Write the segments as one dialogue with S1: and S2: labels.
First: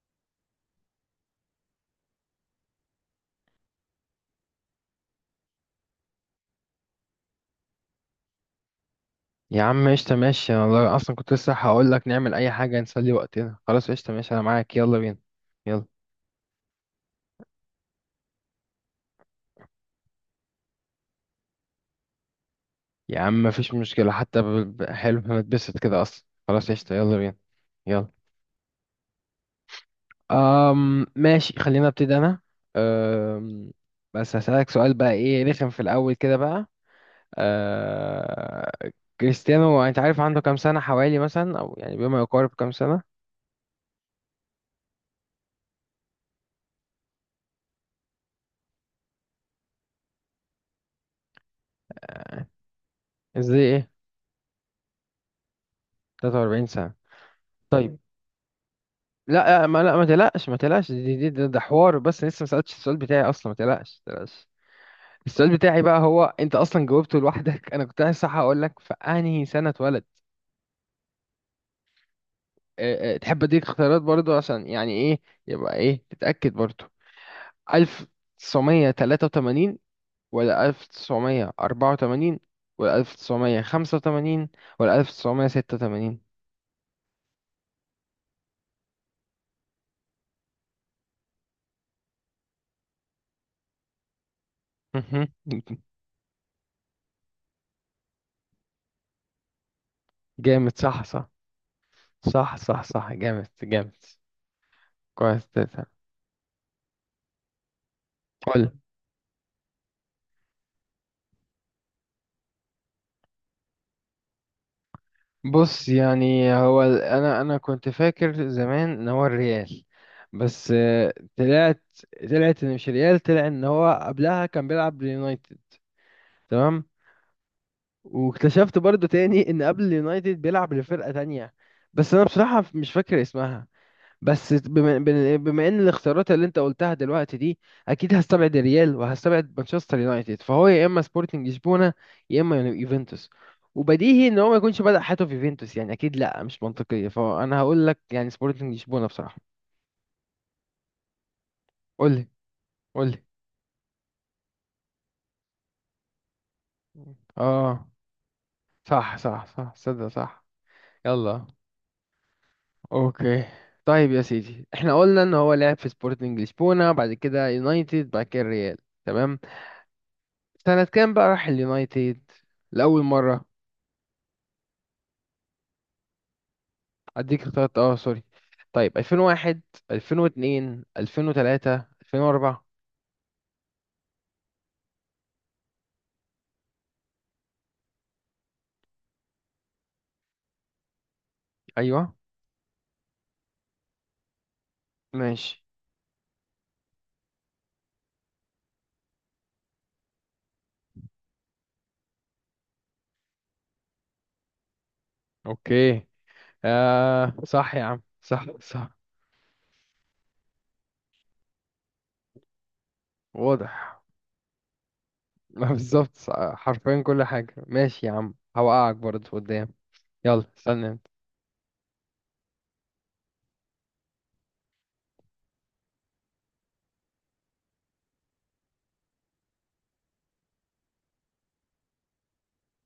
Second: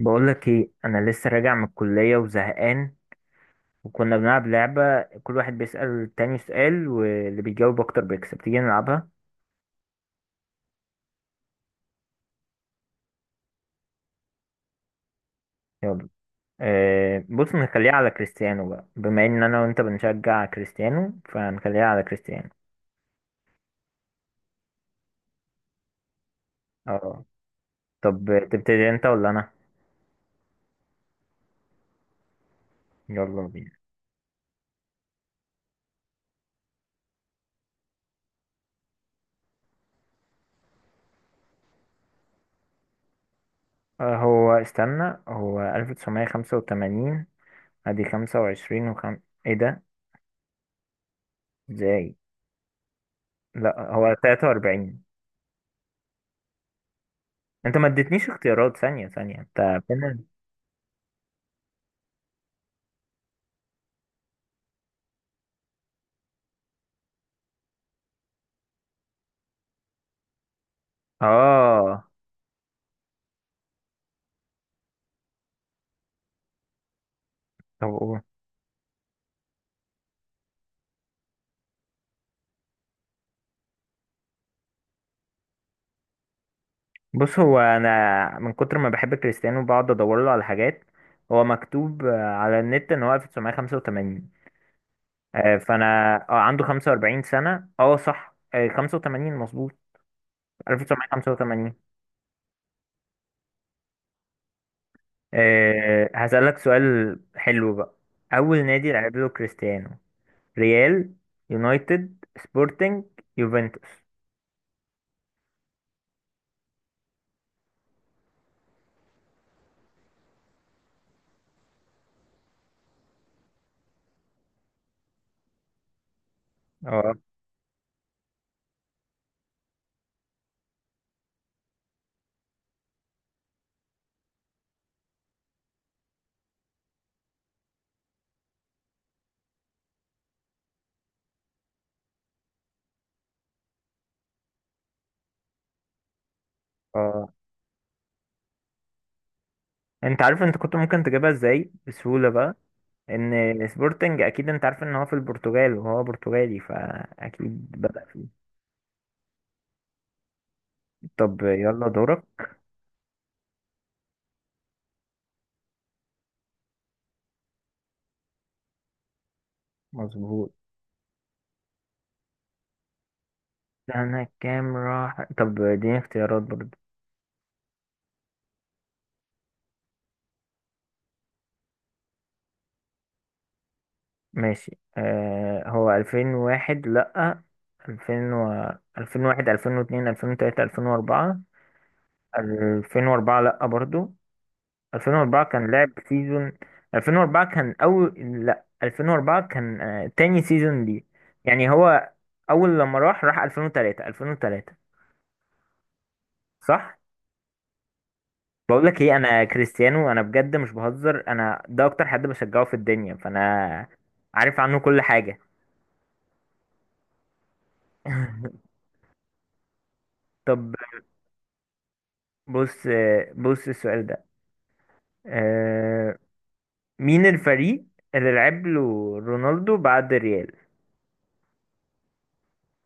S1: بقولك ايه، انا لسه راجع من الكلية وزهقان. وكنا بنلعب لعبة كل واحد بيسأل التاني سؤال واللي بيجاوب اكتر بيكسب. تيجي نلعبها؟
S2: يا عم قشطة، ماشي. انا والله اصلا كنت لسه هقول لك نعمل اي حاجة نسلي وقتنا. خلاص قشطة ماشي، انا معاك. يلا بينا. يلا.
S1: يلا. بص نخليها على كريستيانو بقى، بما ان انا وانت بنشجع كريستيانو فنخليها على كريستيانو.
S2: يا عم مفيش مشكلة حتى ب... حلو، انا اتبسط كده اصلا. خلاص قشطة، يلا
S1: اه،
S2: بينا. يلا.
S1: طب تبتدي انت ولا انا؟
S2: ماشي، خلينا ابتدي انا.
S1: يلا
S2: أم...
S1: بينا.
S2: بس هسألك سؤال بقى، ايه رخم في الاول كده بقى. أه... كريستيانو انت عارف عنده كام سنة حوالي مثلا، او يعني بما يقارب كام سنة؟
S1: هو استنى، هو 1985، ادي 25 ايه ده؟ ازاي؟
S2: ازاي ايه؟
S1: لا هو 43.
S2: 43 سنة؟
S1: انت ما
S2: طيب.
S1: اديتنيش اختيارات، ثانية ثانية
S2: لا آه،
S1: انت.
S2: ما تقلقش، ده حوار بس، لسه ما سألتش السؤال بتاعي اصلا. ما تقلقش. السؤال بتاعي بقى، هو انت اصلا جاوبته لوحدك. انا كنت عايز صح اقول لك في انهي سنة اتولد.
S1: اه،
S2: أه أه، تحب اديك اختيارات برضو عشان يعني ايه، يبقى ايه تتأكد برضو؟
S1: طب قول.
S2: 1983 ولا 1984 ولا 1985 ولا 1986؟
S1: بص، هو انا من كتر ما بحب كريستيانو بقعد ادور له على حاجات. هو مكتوب على النت ان هو 1985. فانا اه، عنده 45 سنة، اه صح، 85 مظبوط،
S2: جامد، صح صح.
S1: 1985.
S2: صح صح صح، جامد جامد. كويس تمام.
S1: هسألك سؤال حلو بقى. اول
S2: قول.
S1: نادي لعب له كريستيانو؟ ريال، يونايتد، سبورتنج، يوفنتوس.
S2: بص يعني هو انا كنت فاكر زمان ان هو الريال، بس آه، طلعت ان مش ريال، طلع ان هو قبلها كان بيلعب ليونايتد، تمام.
S1: اه.
S2: واكتشفت برضو تاني ان قبل اليونايتد بيلعب لفرقة تانية، بس انا بصراحة مش فاكر اسمها. بس بما ان الاختيارات اللي انت قلتها دلوقتي دي، اكيد هستبعد الريال وهستبعد مانشستر يونايتد. فهو يا اما سبورتنج لشبونه يا اما يوفنتوس. وبديهي ان هو ما يكونش بدأ حياته في يوفنتوس يعني، اكيد لا مش منطقيه.
S1: اه،
S2: فانا هقول لك يعني سبورتنج لشبونه بصراحه.
S1: انت عارف انت كنت ممكن تجيبها ازاي
S2: قول لي،
S1: بسهولة بقى؟
S2: قول لي.
S1: ان سبورتنج، اكيد انت عارف ان هو في البرتغال وهو برتغالي فاكيد
S2: اه
S1: بدأ فيه.
S2: صح صح صح، صدق، صح.
S1: طب
S2: يلا.
S1: يلا دورك.
S2: اوكي. طيب يا سيدي، احنا قلنا ان هو لعب في سبورتنج لشبونه، بعد كده يونايتد، بعد كده الريال، تمام.
S1: مظبوط.
S2: سنة كام بقى راح اليونايتد لأول مرة؟
S1: سنة كام راح؟ طب اديني اختيارات برضه.
S2: اديك اختيارات، اه سوري. طيب 2001، 2002، 2003، 2004.
S1: ماشي، هو 2001 لأ، 2000 2001، 2002، 2003، 2004.
S2: ايوه.
S1: 2004 لأ برضه. 2004
S2: ماشي.
S1: كان لعب سيزون، 2004 كان أول، لأ 2004 كان تاني سيزون ليه، يعني هو أول لما راح، راح 2003، 2003.
S2: اوكي.
S1: صح.
S2: آه صح يا عم، صح
S1: بقول
S2: صح.
S1: لك ايه، انا كريستيانو انا بجد مش بهزر، انا ده اكتر حد بشجعه في الدنيا، فانا
S2: واضح.
S1: عارف عنه كل حاجة.
S2: ما بالظبط صح، حرفيا كل حاجة. ماشي يا عم، هوقعك برضه قدام. يلا
S1: طب
S2: استنى.
S1: بص بص، السؤال ده آه، مين الفريق اللي لعب له رونالدو بعد ريال؟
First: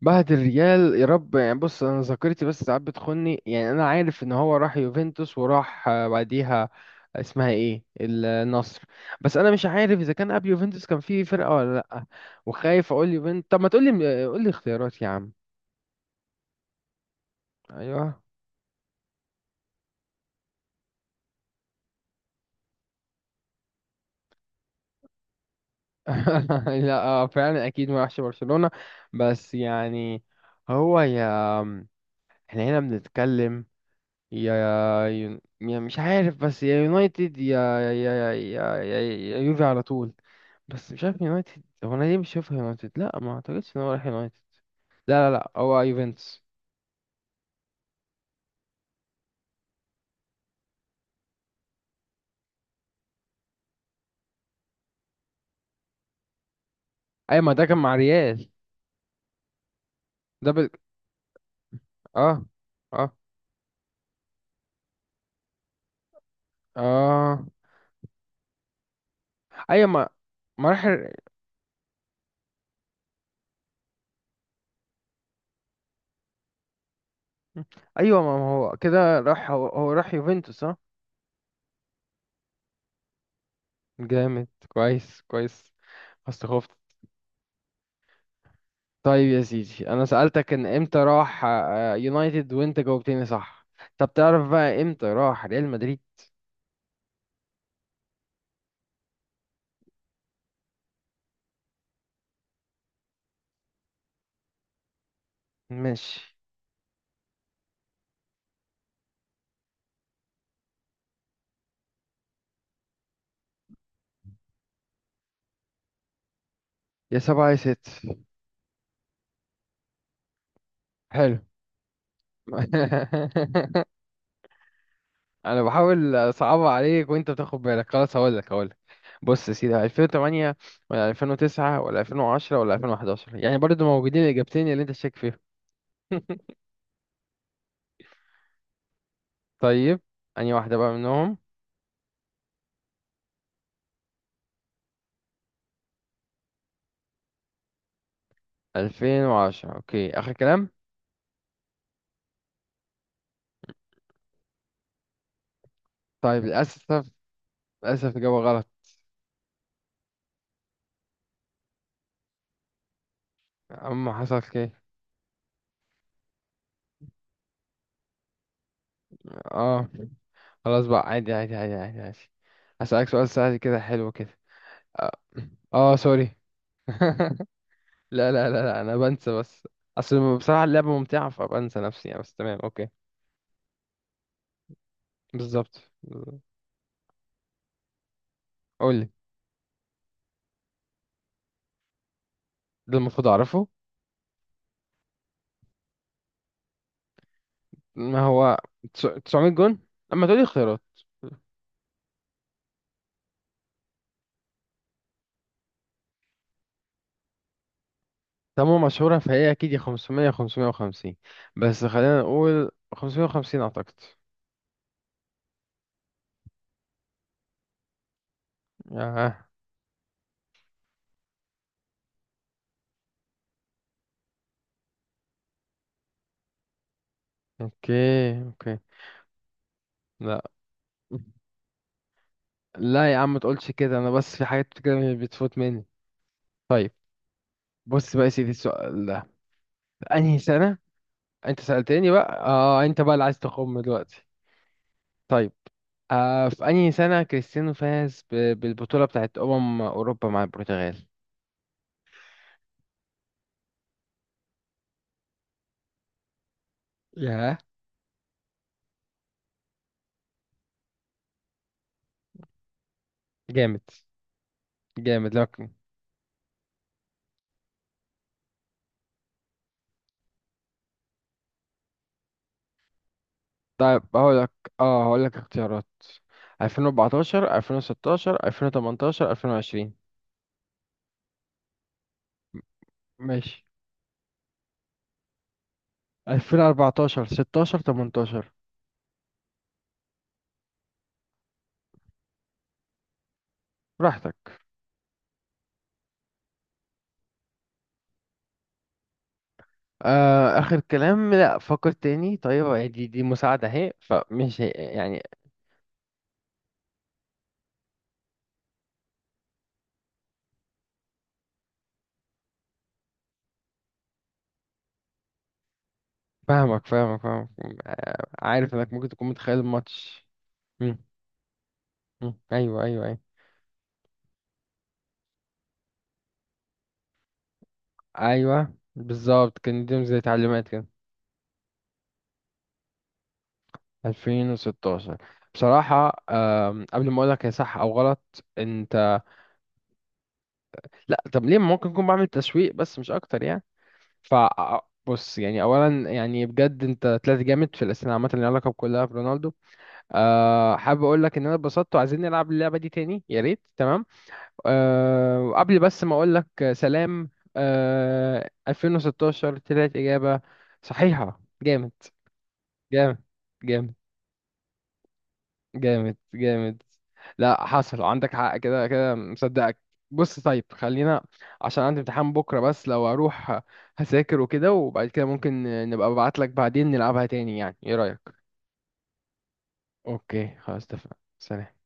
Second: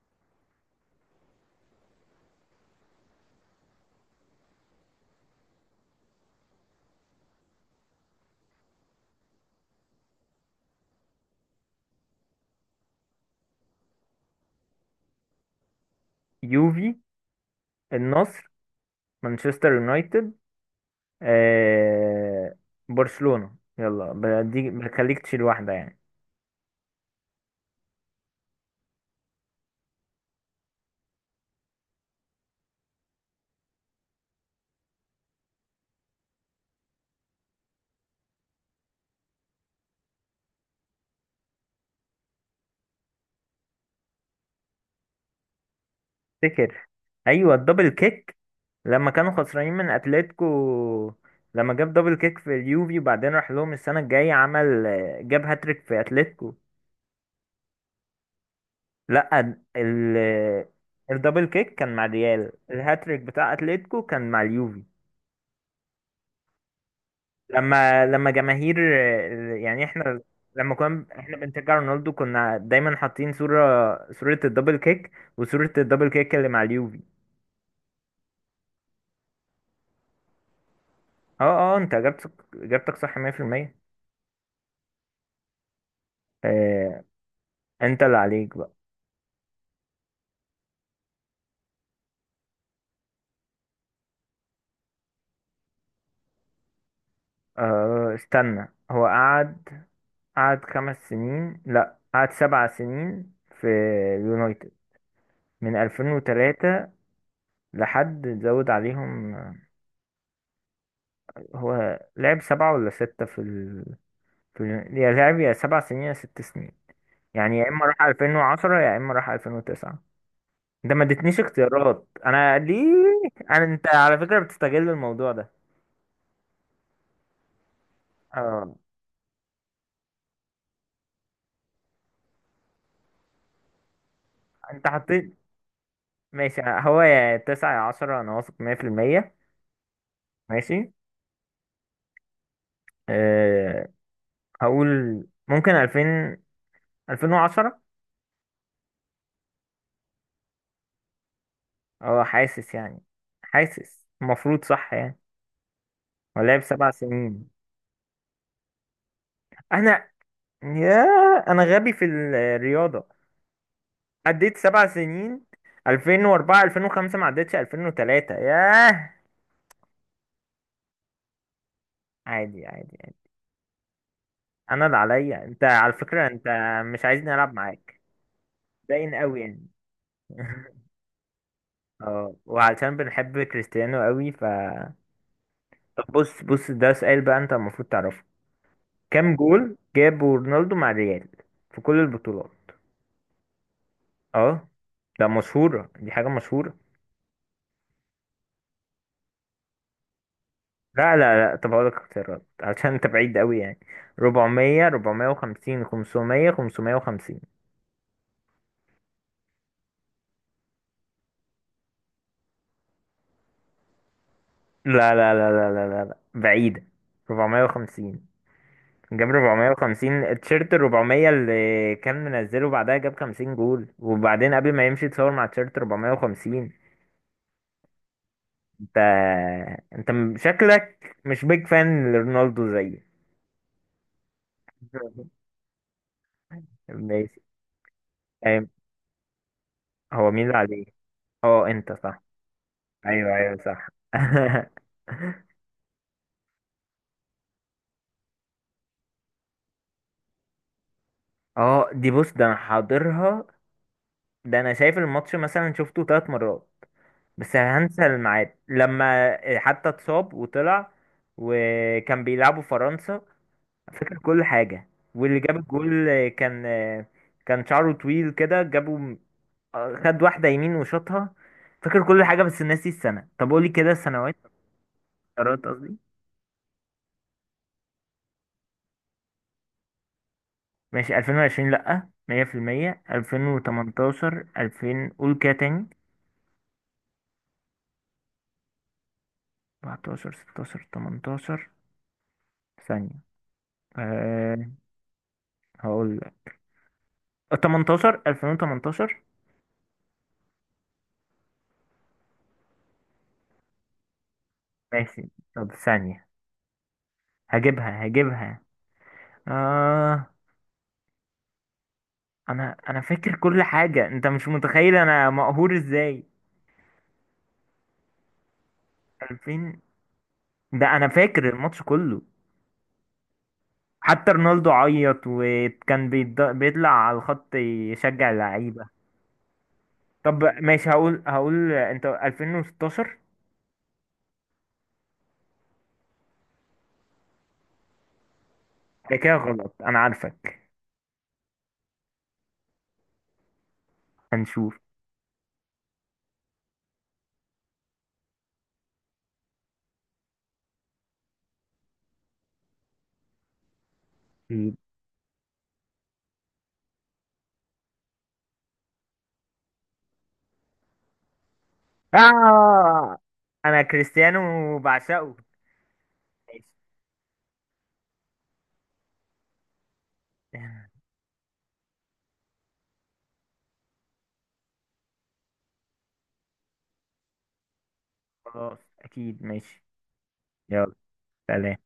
S2: بعد الريال يا رب. يعني بص، انا ذاكرتي بس ساعات بتخني يعني. انا عارف ان هو راح يوفنتوس وراح آه، بعديها اسمها ايه، النصر. بس انا مش عارف اذا كان قبل يوفنتوس كان في فرقة ولا لا. وخايف اقول يوفنتوس. طب ما تقول لي، قول لي اختيارات يا عم.
S1: يوفي،
S2: ايوه.
S1: النصر، مانشستر يونايتد، آه، برشلونة. يلا بدي بخليك تشيل واحدة يعني.
S2: لا آه، فعلا اكيد ما راحش برشلونة. بس يعني هو يا، احنا هنا بنتكلم يا مش عارف. بس يا يونايتد يا يا يوفي على طول. بس مش عارف يونايتد، هو انا ليه مش شايفها يونايتد؟ لا ما اعتقدش ان هو راح يونايتد، لا، هو يوفنتوس.
S1: افتكر، ايوه الدبل كيك. لما كانوا خسرانين من اتلتيكو، لما جاب دبل كيك في اليوفي وبعدين راح لهم السنه الجايه عمل، جاب هاتريك في اتلتيكو.
S2: ايوه، ما ده كان مع ريال.
S1: لا، ال
S2: ده بال...
S1: الدبل كيك كان مع
S2: اه
S1: الريال،
S2: اه
S1: الهاتريك بتاع اتلتيكو كان مع اليوفي.
S2: اه
S1: لما جماهير، يعني
S2: ايوه ما
S1: احنا،
S2: ما
S1: لما
S2: راح
S1: كنا
S2: ال-
S1: احنا بنشجع رونالدو كنا دايما حاطين صوره الدبل كيك، وصوره الدبل كيك اللي مع اليوفي.
S2: ايوه، ما ما هو كده، هو راح يوفنتوس، اه.
S1: اه اه، انت اجابتك صح 100%.
S2: جامد، كويس كويس. بس خفت.
S1: انت اللي عليك بقى.
S2: طيب يا سيدي، انا سألتك ان امتى راح آه، يونايتد وانت جاوبتني صح. طب تعرف بقى امتى راح ريال مدريد؟
S1: استنى، هو قعد خمس سنين، لا قعد سبع سنين، في اليونايتد، من
S2: ماشي.
S1: 2003 لحد زود عليهم هو لعب سبعة ولا ستة في ال... في ال... يا لعب يا سبع سنين يا ست سنين،
S2: يا سبعة يا
S1: يعني يا إما
S2: ست.
S1: راح 2010 يا إما راح 2009. ده ما
S2: حلو.
S1: ادتنيش اختيارات أنا ليه. أنت على فكرة بتستغل الموضوع ده.
S2: انا بحاول اصعبها عليك وانت بتاخد بالك. خلاص هقول لك، هقول
S1: اه،
S2: لك بص يا سيدي، 2008 ولا 2009 ولا 2010 ولا 2011؟ يعني برضو موجودين الاجابتين اللي
S1: أنت
S2: انت شاك فيهم.
S1: حطيت. ماشي، هو يا تسعة يا عشرة، أنا واثق مية في المية.
S2: طيب، انهي واحده بقى
S1: ماشي،
S2: منهم؟
S1: أه هقول ممكن ألفين، ألفين وعشرة.
S2: 2010 اوكي، اخر كلام؟
S1: اه، حاسس يعني، حاسس المفروض صح يعني.
S2: طيب
S1: ولا هي بسبع
S2: للاسف،
S1: سنين؟
S2: للاسف اجابه غلط.
S1: أنا يا، أنا غبي في الرياضة،
S2: اما حصل
S1: عديت
S2: كده.
S1: سبع سنين، ألفين وأربعة، ألفين وخمسة، ما عدتش ألفين وتلاتة، ياه.
S2: اه خلاص بقى، عادي.
S1: عادي عادي
S2: هسألك
S1: عادي.
S2: سؤال سهل كده، حلو كده.
S1: أنا اللي
S2: اه
S1: عليا أنت، على
S2: آه،
S1: فكرة
S2: سوري.
S1: أنت مش عايزني ألعب معاك،
S2: لا، انا
S1: باين
S2: بنسى
S1: أوي يعني.
S2: بس. اصل بصراحة اللعبة ممتعة فبنسى نفسي يعني. بس
S1: اه،
S2: تمام، اوكي.
S1: وعلشان بنحب كريستيانو أوي ف،
S2: بالظبط.
S1: طب بص بص، ده سؤال بقى أنت المفروض تعرفه.
S2: قول لي.
S1: كام جول جابه رونالدو مع الريال، في كل البطولات؟
S2: ده المفروض اعرفه.
S1: اه، ده مشهورة، دي حاجة مشهورة.
S2: ما هو 900 جون. اما تقولي خيارات.
S1: لا لا لا، طب هقولك اختيارات عشان انت بعيد قوي يعني. 400، 450، 500، 550.
S2: تمام مشهورة فهي، اكيد يا 500 يا 550. بس خلينا نقول 550 اعتقد.
S1: لا لا لا لا لا لا لا، بعيدة. 450. جاب
S2: اه.
S1: 450 تيشيرت، 400 اللي كان منزله، بعدها جاب 50 جول، وبعدين قبل ما يمشي اتصور مع تيشيرت 450.
S2: اوكي، اوكي.
S1: انت،
S2: لا
S1: شكلك مش بيج فان لرونالدو زيي.
S2: لا يا عم ما تقولش كده، انا بس في حاجات كده بتفوت مني. طيب
S1: ماشي.
S2: بص بقى يا سيدي
S1: أيوة.
S2: السؤال ده،
S1: هو
S2: انهي
S1: مين اللي
S2: سنة.
S1: عليه؟
S2: انت
S1: اه، انت
S2: سألتني
S1: صح.
S2: بقى اه، انت بقى اللي
S1: ايوه
S2: عايز
S1: ايوه
S2: تخم
S1: صح.
S2: دلوقتي. طيب آه، في أنهي سنة كريستيانو فاز بالبطولة بتاعت أمم أوروبا مع البرتغال؟
S1: اه دي، بص ده انا حاضرها، ده انا شايف الماتش مثلا شفته ثلاث مرات، بس
S2: ياه.
S1: هنسى الميعاد، لما حتى اتصاب وطلع، وكان بيلعبوا فرنسا.
S2: جامد
S1: فاكر كل حاجة،
S2: جامد
S1: واللي جاب
S2: لكن.
S1: الجول كان، كان شعره طويل كده جابه، خد واحدة يمين وشاطها. فاكر كل حاجة بس ناسي السنة. طب قولي كده
S2: طيب
S1: السنوات،
S2: هقول لك، اه هقول لك
S1: قرارات،
S2: اختيارات.
S1: قصدي.
S2: 2014، 2016، 2018، 2020.
S1: ماشي، 2020 لأ 100%،
S2: ماشي.
S1: 2018، 2000، قول كده تاني.
S2: 2014، 16، 18.
S1: 14، 16، 18. ثانية.
S2: براحتك.
S1: أه هقول لك 18، 2018.
S2: آه آخر كلام؟ لا فكر تاني، طيب دي مساعدة اهي، فمش يعني.
S1: ماشي، طب ثانية، هجيبها هجيبها. آه أنا فاكر كل حاجة، أنت مش متخيل أنا مقهور إزاي.
S2: فاهمك، فاهمك. آه عارف انك ممكن تكون متخيل
S1: 2000،
S2: الماتش.
S1: ده
S2: مم،
S1: أنا فاكر الماتش كله،
S2: ايوه ايوه، أيوه.
S1: حتى رونالدو عيط وكان بيطلع على الخط يشجع
S2: ايوه
S1: اللعيبة.
S2: بالظبط، كان ليهم زي
S1: طب
S2: تعليمات كده.
S1: ماشي، هقول انت 2016.
S2: 2016؟ بصراحة قبل ما اقولك هي صح او غلط
S1: ده
S2: انت.
S1: كده غلط انا عارفك.
S2: لا طب ليه، ممكن اكون بعمل تسويق بس مش اكتر يعني. ف،
S1: هنشوف.
S2: بص يعني اولا يعني بجد انت طلعت جامد في الاسئله، عامه اللي ليها علاقه كلها برونالدو. أه حابب اقول لك ان انا اتبسطت، وعايزين نلعب اللعبه دي تاني يا ريت، تمام. أه وقبل بس ما اقول لك سلام، أه 2016 طلعت اجابه صحيحه، جامد.
S1: آه
S2: جامد
S1: انا
S2: جامد
S1: كريستيانو وبعشقه.
S2: جامد
S1: ماشي.
S2: جامد. لا حصل عندك حق، كده كده مصدقك. بص طيب خلينا، عشان عندي امتحان بكرة. بس لو اروح هذاكر وكده، وبعد كده ممكن نبقى ابعت لك بعدين نلعبها تاني، يعني ايه رأيك؟
S1: خلاص اكيد ماشي.
S2: اوكي خلاص،
S1: يلا.
S2: اتفقنا. سلام.
S1: سلام.